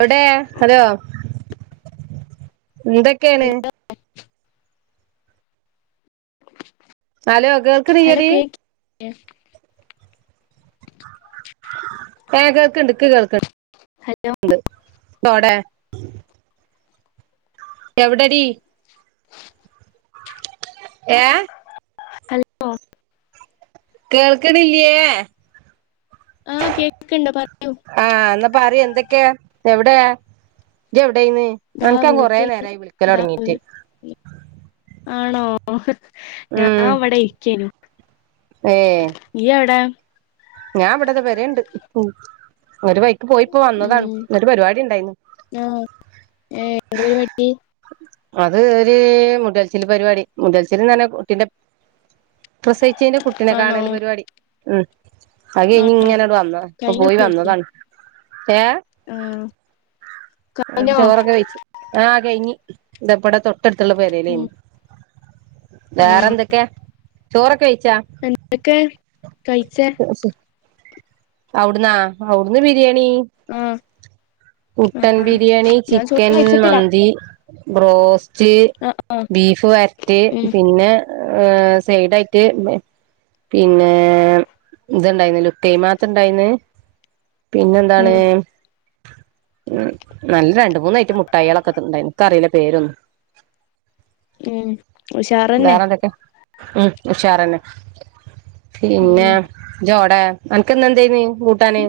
എവിടെ ഹലോ എന്തൊക്കെയാണ് hello hello കേൾക്കണീയടി എഫ് ഏ കേൾക്കണ്ട് എക്ക് കേൾക്കണ്ട് ഹലോ ഉണ്ട് ഓടെ എവിടടി ഏ ഹലോ കേൾക്കണില്ലേ ആഹ് കേക്ക്ണ്ട് പറയൂ ആഹ് എന്നാപ്പ പറ എന്തെങ്കി ക്ക എവിടെയാ [unintelligible] ടെന്ന് ദാ അനക്ക് ഞാൻ കൊറെ വീട്ടിൽ നേരമായി വിളിക്കല് ദാ തുടങ്ങിയിട്ട്. വീ ആണോ ഞാന് അവിടെ ഇരിക്കേന്നെ ഏ നീ എവിടെ. ഞാൻ ഇവിടത്തെ പേരയുണ്ട് ഒരു വൈ പോയിപ്പോ വന്നതാണ്, ഉം എന്നിട്ട്‌ പരിപാടി ഉണ്ടായിരുന്നു. ആഹ് ഏഹ് എന്ത് പരുപാടി. അത് ഒരു മുടൽച്ചില് പരിപാടി മുടൽച്ചില്ന്ന പറഞ്ഞാ കുട്ടിന്റെ. പ്രസവിച്ചതിന്റെ കുട്ടിനെ ആണോ കാണല് പരിപാടി ഉം. അത് ഇനി ആണോ ഇങ്ങനെ വന്ന ഇപ്പൊ കഴിഞ്ഞോ പോയി പരിപാടി വന്നതാണ്. ഏ ആഹ് ക ആഹ് ചോറൊക്കെ വെച്ചു ആഹ് കഴിഞ്ഞ് ഇതപ്പടെ തൊട്ടടുത്തുള്ള ഉം പേരലായിരുന്നു. വേറെ ആഹ് എന്തൊക്കെയാ ചോറൊക്കെ കഴിച്ചോ. എന്തൊക്കെ കഴിച്ചേ. അവിടന്നോ അവിടുന്ന് ബി ബിരിയാണി ആഹ് മുട്ടൻ ആഹ് ബിരിയാണി ഞാൻ ചോറ് ചിക്കൻ കഴിച്ചിട്ടില്ല മന്തി. ബ്രോസ്റ്റ് ആഹ് ആഹ് ബീഫ് വരറ്റ് ഉം പിന്നെ സൈഡായി ട്ട് പിന്നെ ഇതുണ്ടായിരുന്നല്ലോ ലുക്കൈമാ ഇതുയുണ്ടായിന്ന് പിന്നെ എന്താണ്. ഉം ഉം നല്ല രണ്ട് മൂന്ന് ഐറ്റം മുട്ടായികളൊക്കെ തന്നിട്ടുണ്ടായിരുന്നു എനിക്കറിയില്ല പേരൊന്നും. [inaudible] ഉം ഉഷാറന്നെ വേറെന്തൊക്കെ ഉം ഉഷാർ തന്നെ ഉം പിന്നെ ജോട അനക്ക് ഇന്ന് എന്തായിരുന്നു. കൂട്ടാന്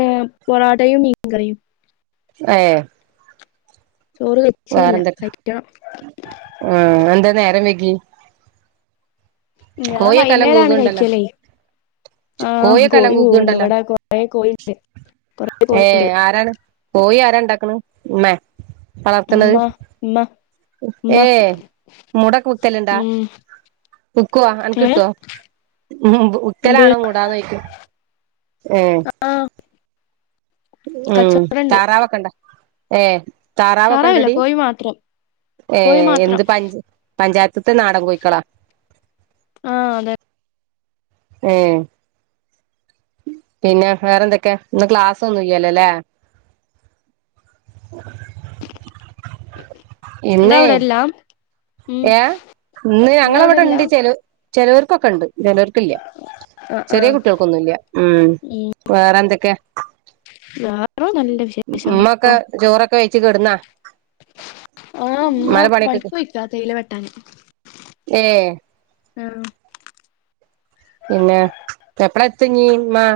ഉം പൊറോട്ടയും മീൻ കറിയും. ഏഹ് ചോറ് കഴിച്ചില്ല വേറെന്തൊക്കെ കഴിക്കണം ഉം എന്താ നേരം വൈകിയെ. ഞാൻ കോഴിയെക്കെയെല്ലാം വൈന്നേരാണ് കൂക്ണ്ടല്ലോ. കഴിക്കലേ ആഹ് കോഴിയെക്കെ എല്ലാം കോഴി കൂവുണ്ട് കൂക്ണ്ടല്ലോ. ഇവിടെ കൊറേ കോഴിണ്ട് കൊറേ കോഴിണ്ട് ഏഹ് ആരാണ് കോഴി ആരാ ഇണ്ടാക്കണ ഉമ്മ. ഉമ്മ്മ ഉമ്മ ഉമ്മ ഏഹ് മുട കുത്തലുണ്ടാ. ഉം ഒക്കുവാ അനക്ക് ഏഹ് കിട്ടുവോ ഉം എന്ത് ഉത്തലാണോ മൂടാതെ വെയ്ക്കാൻ. ഉം ആഹ് ഉം കച്ചോടണ്ട് താറാവ് ഒക്കണ്ടേ ഏഹ്. താറാവില്ല കോഴി മാത്രം. കോഴി ഏഹ് മാത്രം എന്ത് പഞ്ച് പഞ്ചായത്തത്തെ നാടൻ കോയിക്കളോ. ആ അതെ ഏഹ് പിന്നെ വേറെന്തൊക്കെയാ ഇന്ന് ക്ലാസ്സ് ഒന്നും ഇല്ലലോല്ലേ. [inaudible] ഉണ്ടോവിടെല്ലാം. ഏഹ് ഇന്ന് ഞങ്ങള് അവിടെ ഉണ്ട്, ചില ചിലവർക്കൊക്കെ ഉണ്ട്. ചിലർക്കില്ല ആഹ് ചെറിയ ആഹ് കുട്ടികൾക്കൊന്നും ഇല്ല ഉം വേറെ എന്തൊക്കെയാ. വേറെ നല്ല വിശേഷങ്ങൾ ഇപ്പൊ ഉമ്മക്കെ ചോറൊക്കെ കഴിച്ചു കിടുന്നോ. ആഹ് അമ്മ [unintelligible] തേയില വെട്ടാന്. ഏഹ് ഉം പിന്നെ എപള എത്ത് ഇനി ഉമ്മാ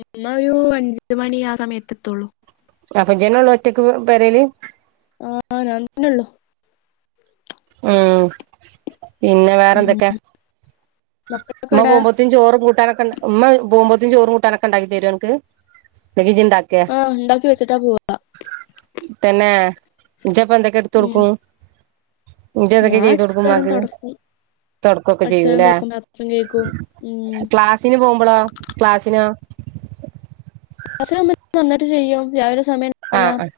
അമ്മ ഒരു അഞ്ച് മണി ആ സമയത്ത് എത്തുള്ളൂ അപ്പൊ ഇജ്ജ് തന്നെ ഒള്ളു ഒറ്റക്ക് പെരെല് ആ ഞാൻ തന്നെയുള്ള ഉം പിന്നെ ഉം വേറെന്തൊക്കെ മക്കളൊക്കെ ഉമ്മ എവിടെ പോവമ്പത്തും ചോറും കൂട്ടാനൊക്കെ ഉണ്ടാ ഉമ്മ പോവമ്പത്തും ചോറും കൂട്ടാനൊക്കെ ഉണ്ടാക്കി തരും നിനക്ക് ജിണ്ടാകുക ആഹ് ഇണ്ടാക്കി വെച്ചിട്ടാ പോവാ തന്നെ ഇജ്ജ് ഇപ്പന്തൊക്കെ എടുത്ത് ഉം കൊടുക്കും ഞാൻ ജെന്തൊക്കെ ചെയ്തു അടിച്ചുവാരും കൊടുക്കുമമാക്ക് തൊടക്കും തൊടക്കൊക്കെ അടിച്ചുവാരും ചെയ്തുല്ലേ തൊടക്കും പാത്രം കഴുകും ഉം ക്ലാസിന് പോകുമ്പോളോ ക്ലാസിനോ വന്നിട്ട് ചെയ്യും രാവിലെ സമയം ഉണ്ടാവില്ല ആഹ് ആഹ്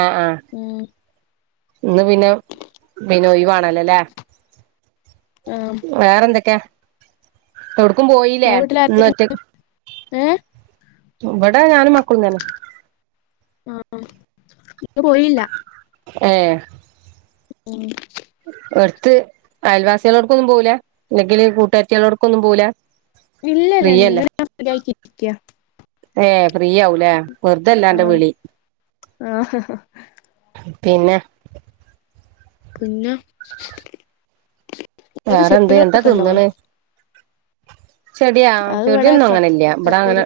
ആഹ് ആഹ് ഉം ഇന്ന് പിന്നെ പിനോയിവാണല്ലോല്ലേ ആഹ് വേറെന്തൊക്കാ എവിടക്കും പോയില്ലേ ഇങ്ങളെ വീട്ടിൽ ഇന്ന് ആരൊക്കെ ഒറ്റ ഏഹ് എടാ ഞാനും മക്കളും തന്നെ പോയില്ല ഏ ഉം എടുത്ത് അയൽവാസികളോടക്കൊ ഒന്നും പോവുല അല്ലെങ്കിൽ കൂട്ടുകാരത്തികളോടക്കൊന്നും പോവുല ഇല്ലല്ല ഇന്ന് ഞൻ ഫ്രീയായിരിക്ക ഏ ഫ്രീ ആവൂലേ വെറുതെല്ലാന്റെറെ ആഹ് വിളി ആഹ് പിന്നെ പിന്നെ ങ്ങക്ക് വേറെന്ത് എന്താ ചെടികളൊക്കെണ്ടോ തിന്നണ് ചെടിയാ ചെടിയൊന്നും ക അങ്ങനെ ഇല്ല ഇവിട കപ്പൊരി അങ്ങനെ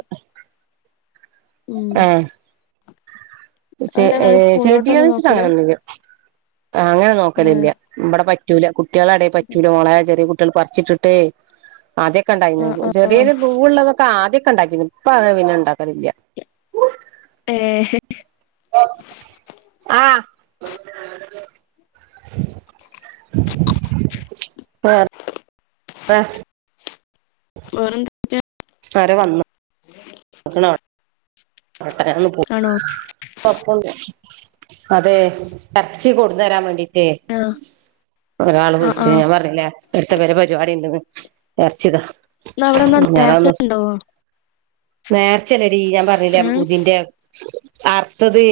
ഉം അതെന്താ ഇങ്ങള് പൂന്തോട്ടം ചെടിയാന്ന് ഒന്നും വെച്ചിട്ട് നോക്കൂല അങ്ങനെൊന്നും അങ്ങനെ ഏഹ് നോക്കലില്ല ഇബടെ പ പറ്റൂല കുട്ട്യാളെ എടെ പറ്റൂല മോളേ ചെറിയ കുട്ട്യാൾ പറിച്ചിട്ടിട്ടേ ആദ്യൊക്കെ ഉണ്ടായിന്ന് ആഹ് ആഹ് ചെറിയൊരു പൂവ് ഉള്ളതൊക്കെ ആദ്യെ കണ്ടാക്കി ഇപ്പൊ അങ്ങനെ പിന്നെ ഉണ്ടാക്കറില്ല ഏ ആഹ് ആ ആ വേറെന്തൊക്കെ വേറെ വന്ന് ആക്കണ പെട്ടനന്ന് ആണോ പോപ്പ് അതെ എറച്ചി കൊടുന്ന് തരാൻ വേണ്ടിട്ട് എ ആഹ് ഒരാള് ആഹ് വിളിച്ച് ആഹ് ഞാൻ പറഞ്ഞല്ലേ ഇത്ര പേരെ പരിപാടി ഉണ്ട് എർച്ചിതാ ഇന്ന് അവിടെന്നാ നേർച്ച ഉണ്ടോ നേർച്ചല്ലടി ഞാൻ പറഞ്ഞില്ലേ ഇതിന്റെ അർഥത്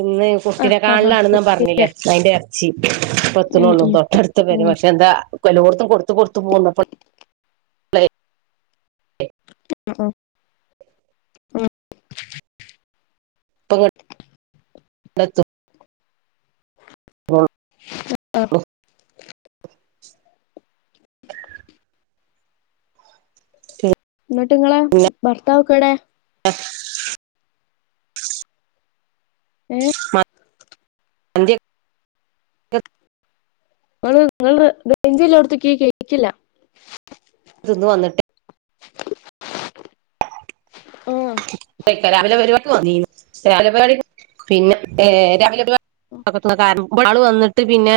ഇന്ന് ആഹ് കുട്ടിനെ ആഹ് ആഹ് കാണലാാണ്ന്ന് പറഞ്ഞില്ലേ അതിന്റെ ഇറച്ചി ഉം ഇപ്പത്ത്ണൊള്ളൂ ഉം തൊട്ടടുത്ത് പേരെ ഉം പക്ഷെ എന്താ എല്ലോത്തും കൊടുത്ത് കൊടുത്തു പോകുന്നപ്പ പേ ഉം ഉം പ്പങ്ങട്ട് പ്പത്തും ആഹ് [unintelligible] ന്നട്ട് ങ്ങളെ ഭർത്താവിപ്പെടെ എഹ് [unintelligible] ങ്ങള് ങ്ങള് ഗഞ്ച്ല്ലോട്ത്തിക്കി കേക്കില്ല തിന്ന് വന്നിട്ട് ആഹ് രാവിലെ പരിപാടി പോന്നിനീ രാവിലെ പരിപാടി പോ പിന്നെ ഏർ രാവിലെ പരിപാടി [unintelligible] കാരണം ആള് വന്നിട്ട് പിന്നെ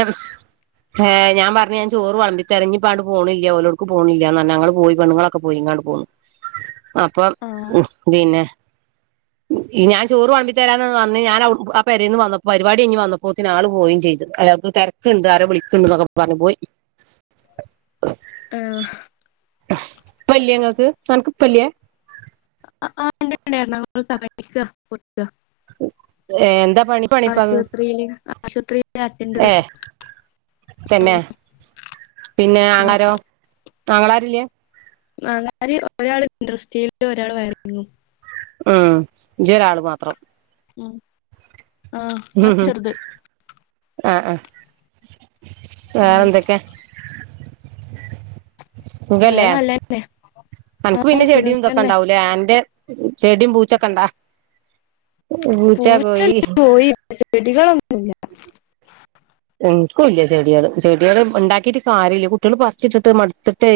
ഏ ഞാൻ പറഞ്ഞു ഞാൻ ചോറ് വിളമ്പിത്തരാ ഇഞ്ഞിപ്പ അങട്ട് പോണില്ല ഓരോർക്ക് പോണില്ല ന്നാ ഞങ്ങള് പോയി പെണ്ണങ്ങളൊക്കെ പോയി ഇങ്ങോട്ട് പോന്നു അപ്പൊ ആഹ് ഉം പിന്നെ ഈ ഞാൻ ചോറ് വിളമ്പി തരാന്ന് പറഞ്ഞ് വന്ന് ഞാൻ ആ പേരേന്ന് വന്നപ്പോ പരിപാടി കഴിഞ്ഞ് വന്നപ്പോത്തിന് ആൾ പോവുകയും ചെയ്ത് അല്ല തിരക്കുണ്ട് ആരോ വിളിക്കണ്ട് എന്നോക്കെ പറഞ്ഞു പോയി ആഹ പല്ലിയങ്ങക്ക് [unintelligible] പല്യ ആഹ ഉണ്ടണ്ടായിരുന്നു [unintelligible] തിക്ക കൊടുക്ക എന്താ പണി പണിപ്പത് ആശുപത്രിയില് ആശുപത്രിയില അറ്റൻഡർ ഏ തന്നെ ആഹ് പിന്നെ ആങ്ങളരോ ആങ്ങളാരില ആങ്ങളാര് ഒരാള് ഇൻഡസ്ട്രിയിലും ഒരാള് വയറിങ്ങും ഉം ജി ഒരാള് മാത്രം ഉം ആഹ ഞാൻ ചെറുത് ആഹ് ആഹ് ഉം വേറെ എന്തൊക്കെ വേറെ നല്ലന്നെ അനക്ക് പിന്നെ ചെടിയും ഇതൊക്കെ ഉണ്ടാവൂലേ ആന്റെ ചെടിയും പൂച്ചൊക്കെ ഇണ്ടാ പൂച്ച പോയി പോയി ചെടികളൊന്നുമില്ല എനിക്കും ഇല്ല ചെടികൾ ചെടികള് ഉണ്ടാക്കിട്ട് കാര്യമില്ല കുട്ടികൾ പറിച്ചിട്ടിട്ട് മടുത്തിട്ടെ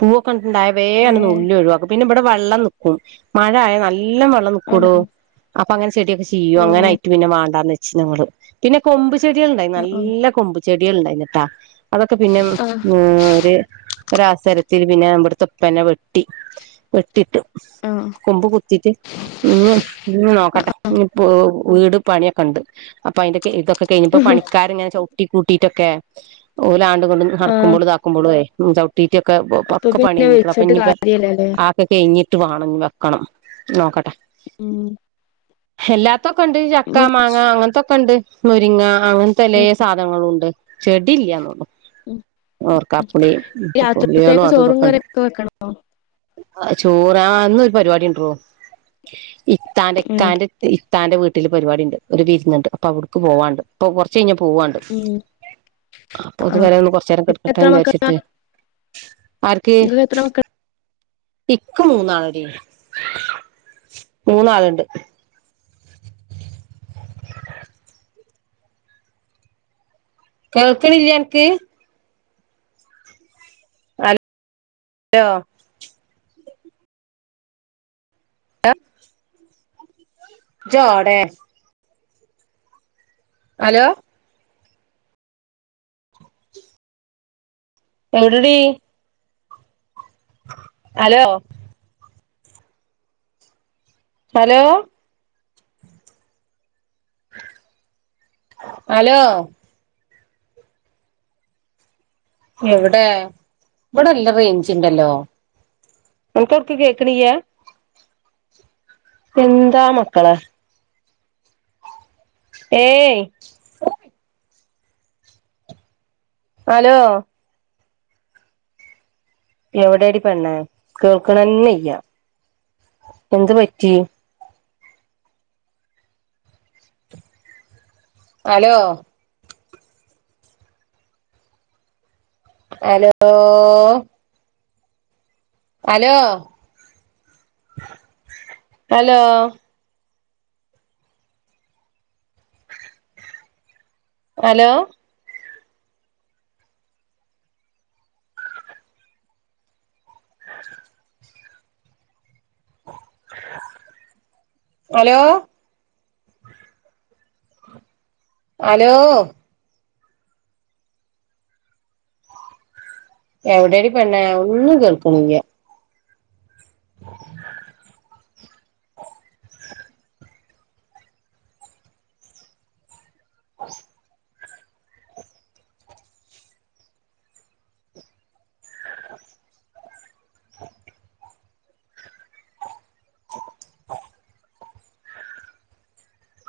പൂവൊ ണ്ടാടായവേ അങ്ങോട്ട് ഏഹ് നുള്ളി ഒഴിവാക്കും പിന്നെ ഇവിടെ വെള്ളം നിക്കും മഴയായാ നല്ല ല്ലം വെള്ളം ആണോ നിക്കൂടൊ അപ്പൊ അങ്ങനെ ചെടിയൊക്കെ ചീയും ഓഹ് അങ്ങനെയായിട്ട് പിന്നെ വേണ്ടന്ന് വെ ച്ച് ഞങ്ങള് പിന്നെ കൊമ്പ് ചെടികൾ ഉണ്ടായി ആഹ് നല്ല കൊമ്പു ചെടികൾ ഉണ്ടായിരുന്നിട്ടാ അതൊക്കെ പിന്നെ ഉം ആഹ് ര് ഒരാസരത്തി പിന്നെ നമ്മുടെ ഉപ്പനെ വെട്ടി വെട്ടിട്ട് ആഹ് ആഹ് കൊമ്പ് കുത്തിയിട്ട് ഇഞ് ഇഞ് നോക്കട്ടെ ഇഞ്പ്പോ വീട് പണിയൊക്കെണ്ട് അപ്പയ്ന്റെ ക്കെ ഇതൊക്കെ കഴിഞ്ഞപ്പം പണി ങ്ങനെ ചവിട്ടി കൂട്ടിയിട്ടൊക്കെ ഓലാണ്ടിങ്ങടും ആഹ് നടക്കുമ്പളും ഇതാക്കുമ്പളൊയ് ചവ് കിട്ടീട്ടൊക്കെ ഒ- പെ- അപ്പൊ ഒക്കെ പണി പിന്നെ കഴിഞ്ഞ്ക്ക്ണു അപ്പ വിളിച്ചിട്ട് ഇഞ്ഞിപ്പ കാര്യല്ലല്ലേ ആക്കൊ കഴിഞ്ഞ് ട്ട് വാണം ഇഞ് വെക്കണം നോക്കട്ടെ ഊം എല്ലാത്തൊക്കെണ്ട് ചക്ക, മാങ്ങ അങ്ങനത്തൊക്കെണ്ട് മുരിങ്ങ അങ്ങ ഉം പലേ സാധനങ്ങളൂണ്ട് ചെടി ഇല്ലന്നൊള്ളു ഉം ഓർക്കാപുളി [unintelligible] പുളിയാളും രാത്രിത്തേക്ക് അതു ചോറും ഇതൊക്കെണ്ട് കറിയൊക്കെ വെക്കണോ അഹ് ചോറാ ന്ന് ഒരു പരിപാടി ഉണ്ടെടോ ഇത്താന്റെ ഉം ഇക്കാന്റെ ഇ ത്താന്റെ വീട്ടില് പരിപാടിണ്ട് ഒരു വിരുന്നുണ്ട് അപ്പൊ അവ്ടുക്ക് പോവാണ്ട് ഇപ്പൊ കൊറച്ച് കഴിഞ്ഞ പോവണ്ട് ഉം അപ്പൊ അത് വരെ ഒന്ന് കൊറച്ചേരം ഇങ്ങക്ക് എത്ര കെടക്കട്ടെന്നു മക്കളാ വിചാരിച്ചിട്ട് ആര്ക്ക്‌ ഇങ്ങക്ക് എത്ര മക്കളാ ഇക്ക് മൂന്നാളെടീ മൂന്നാള്ണ്ട് കേൾക്ക്ണില്ലേ അനക്ക് ഹ-ലോ ഇജ്ജെവ്ടേ ഹലോ എവിടെടി ഹലോ ഹലോ ഹലോ എവിടെ ഇവിടെല്ല റേഞ്ച് ഉണ്ടല്ലോ അനക് അഉക്ക് കേക്കണില്ല എന്താ മക്കളെ ഏയ് ഹലോ എവിടെടി പെണ്ണേ കേൾക്കണന്നിയ്യ എന്ത് പറ്റി hello hello hello hello hello [inaudible] hello hello എവിടെടി പെണ്ണെ ഒന്നും കേൾക്കണില്ല [inaudible] [inaudible]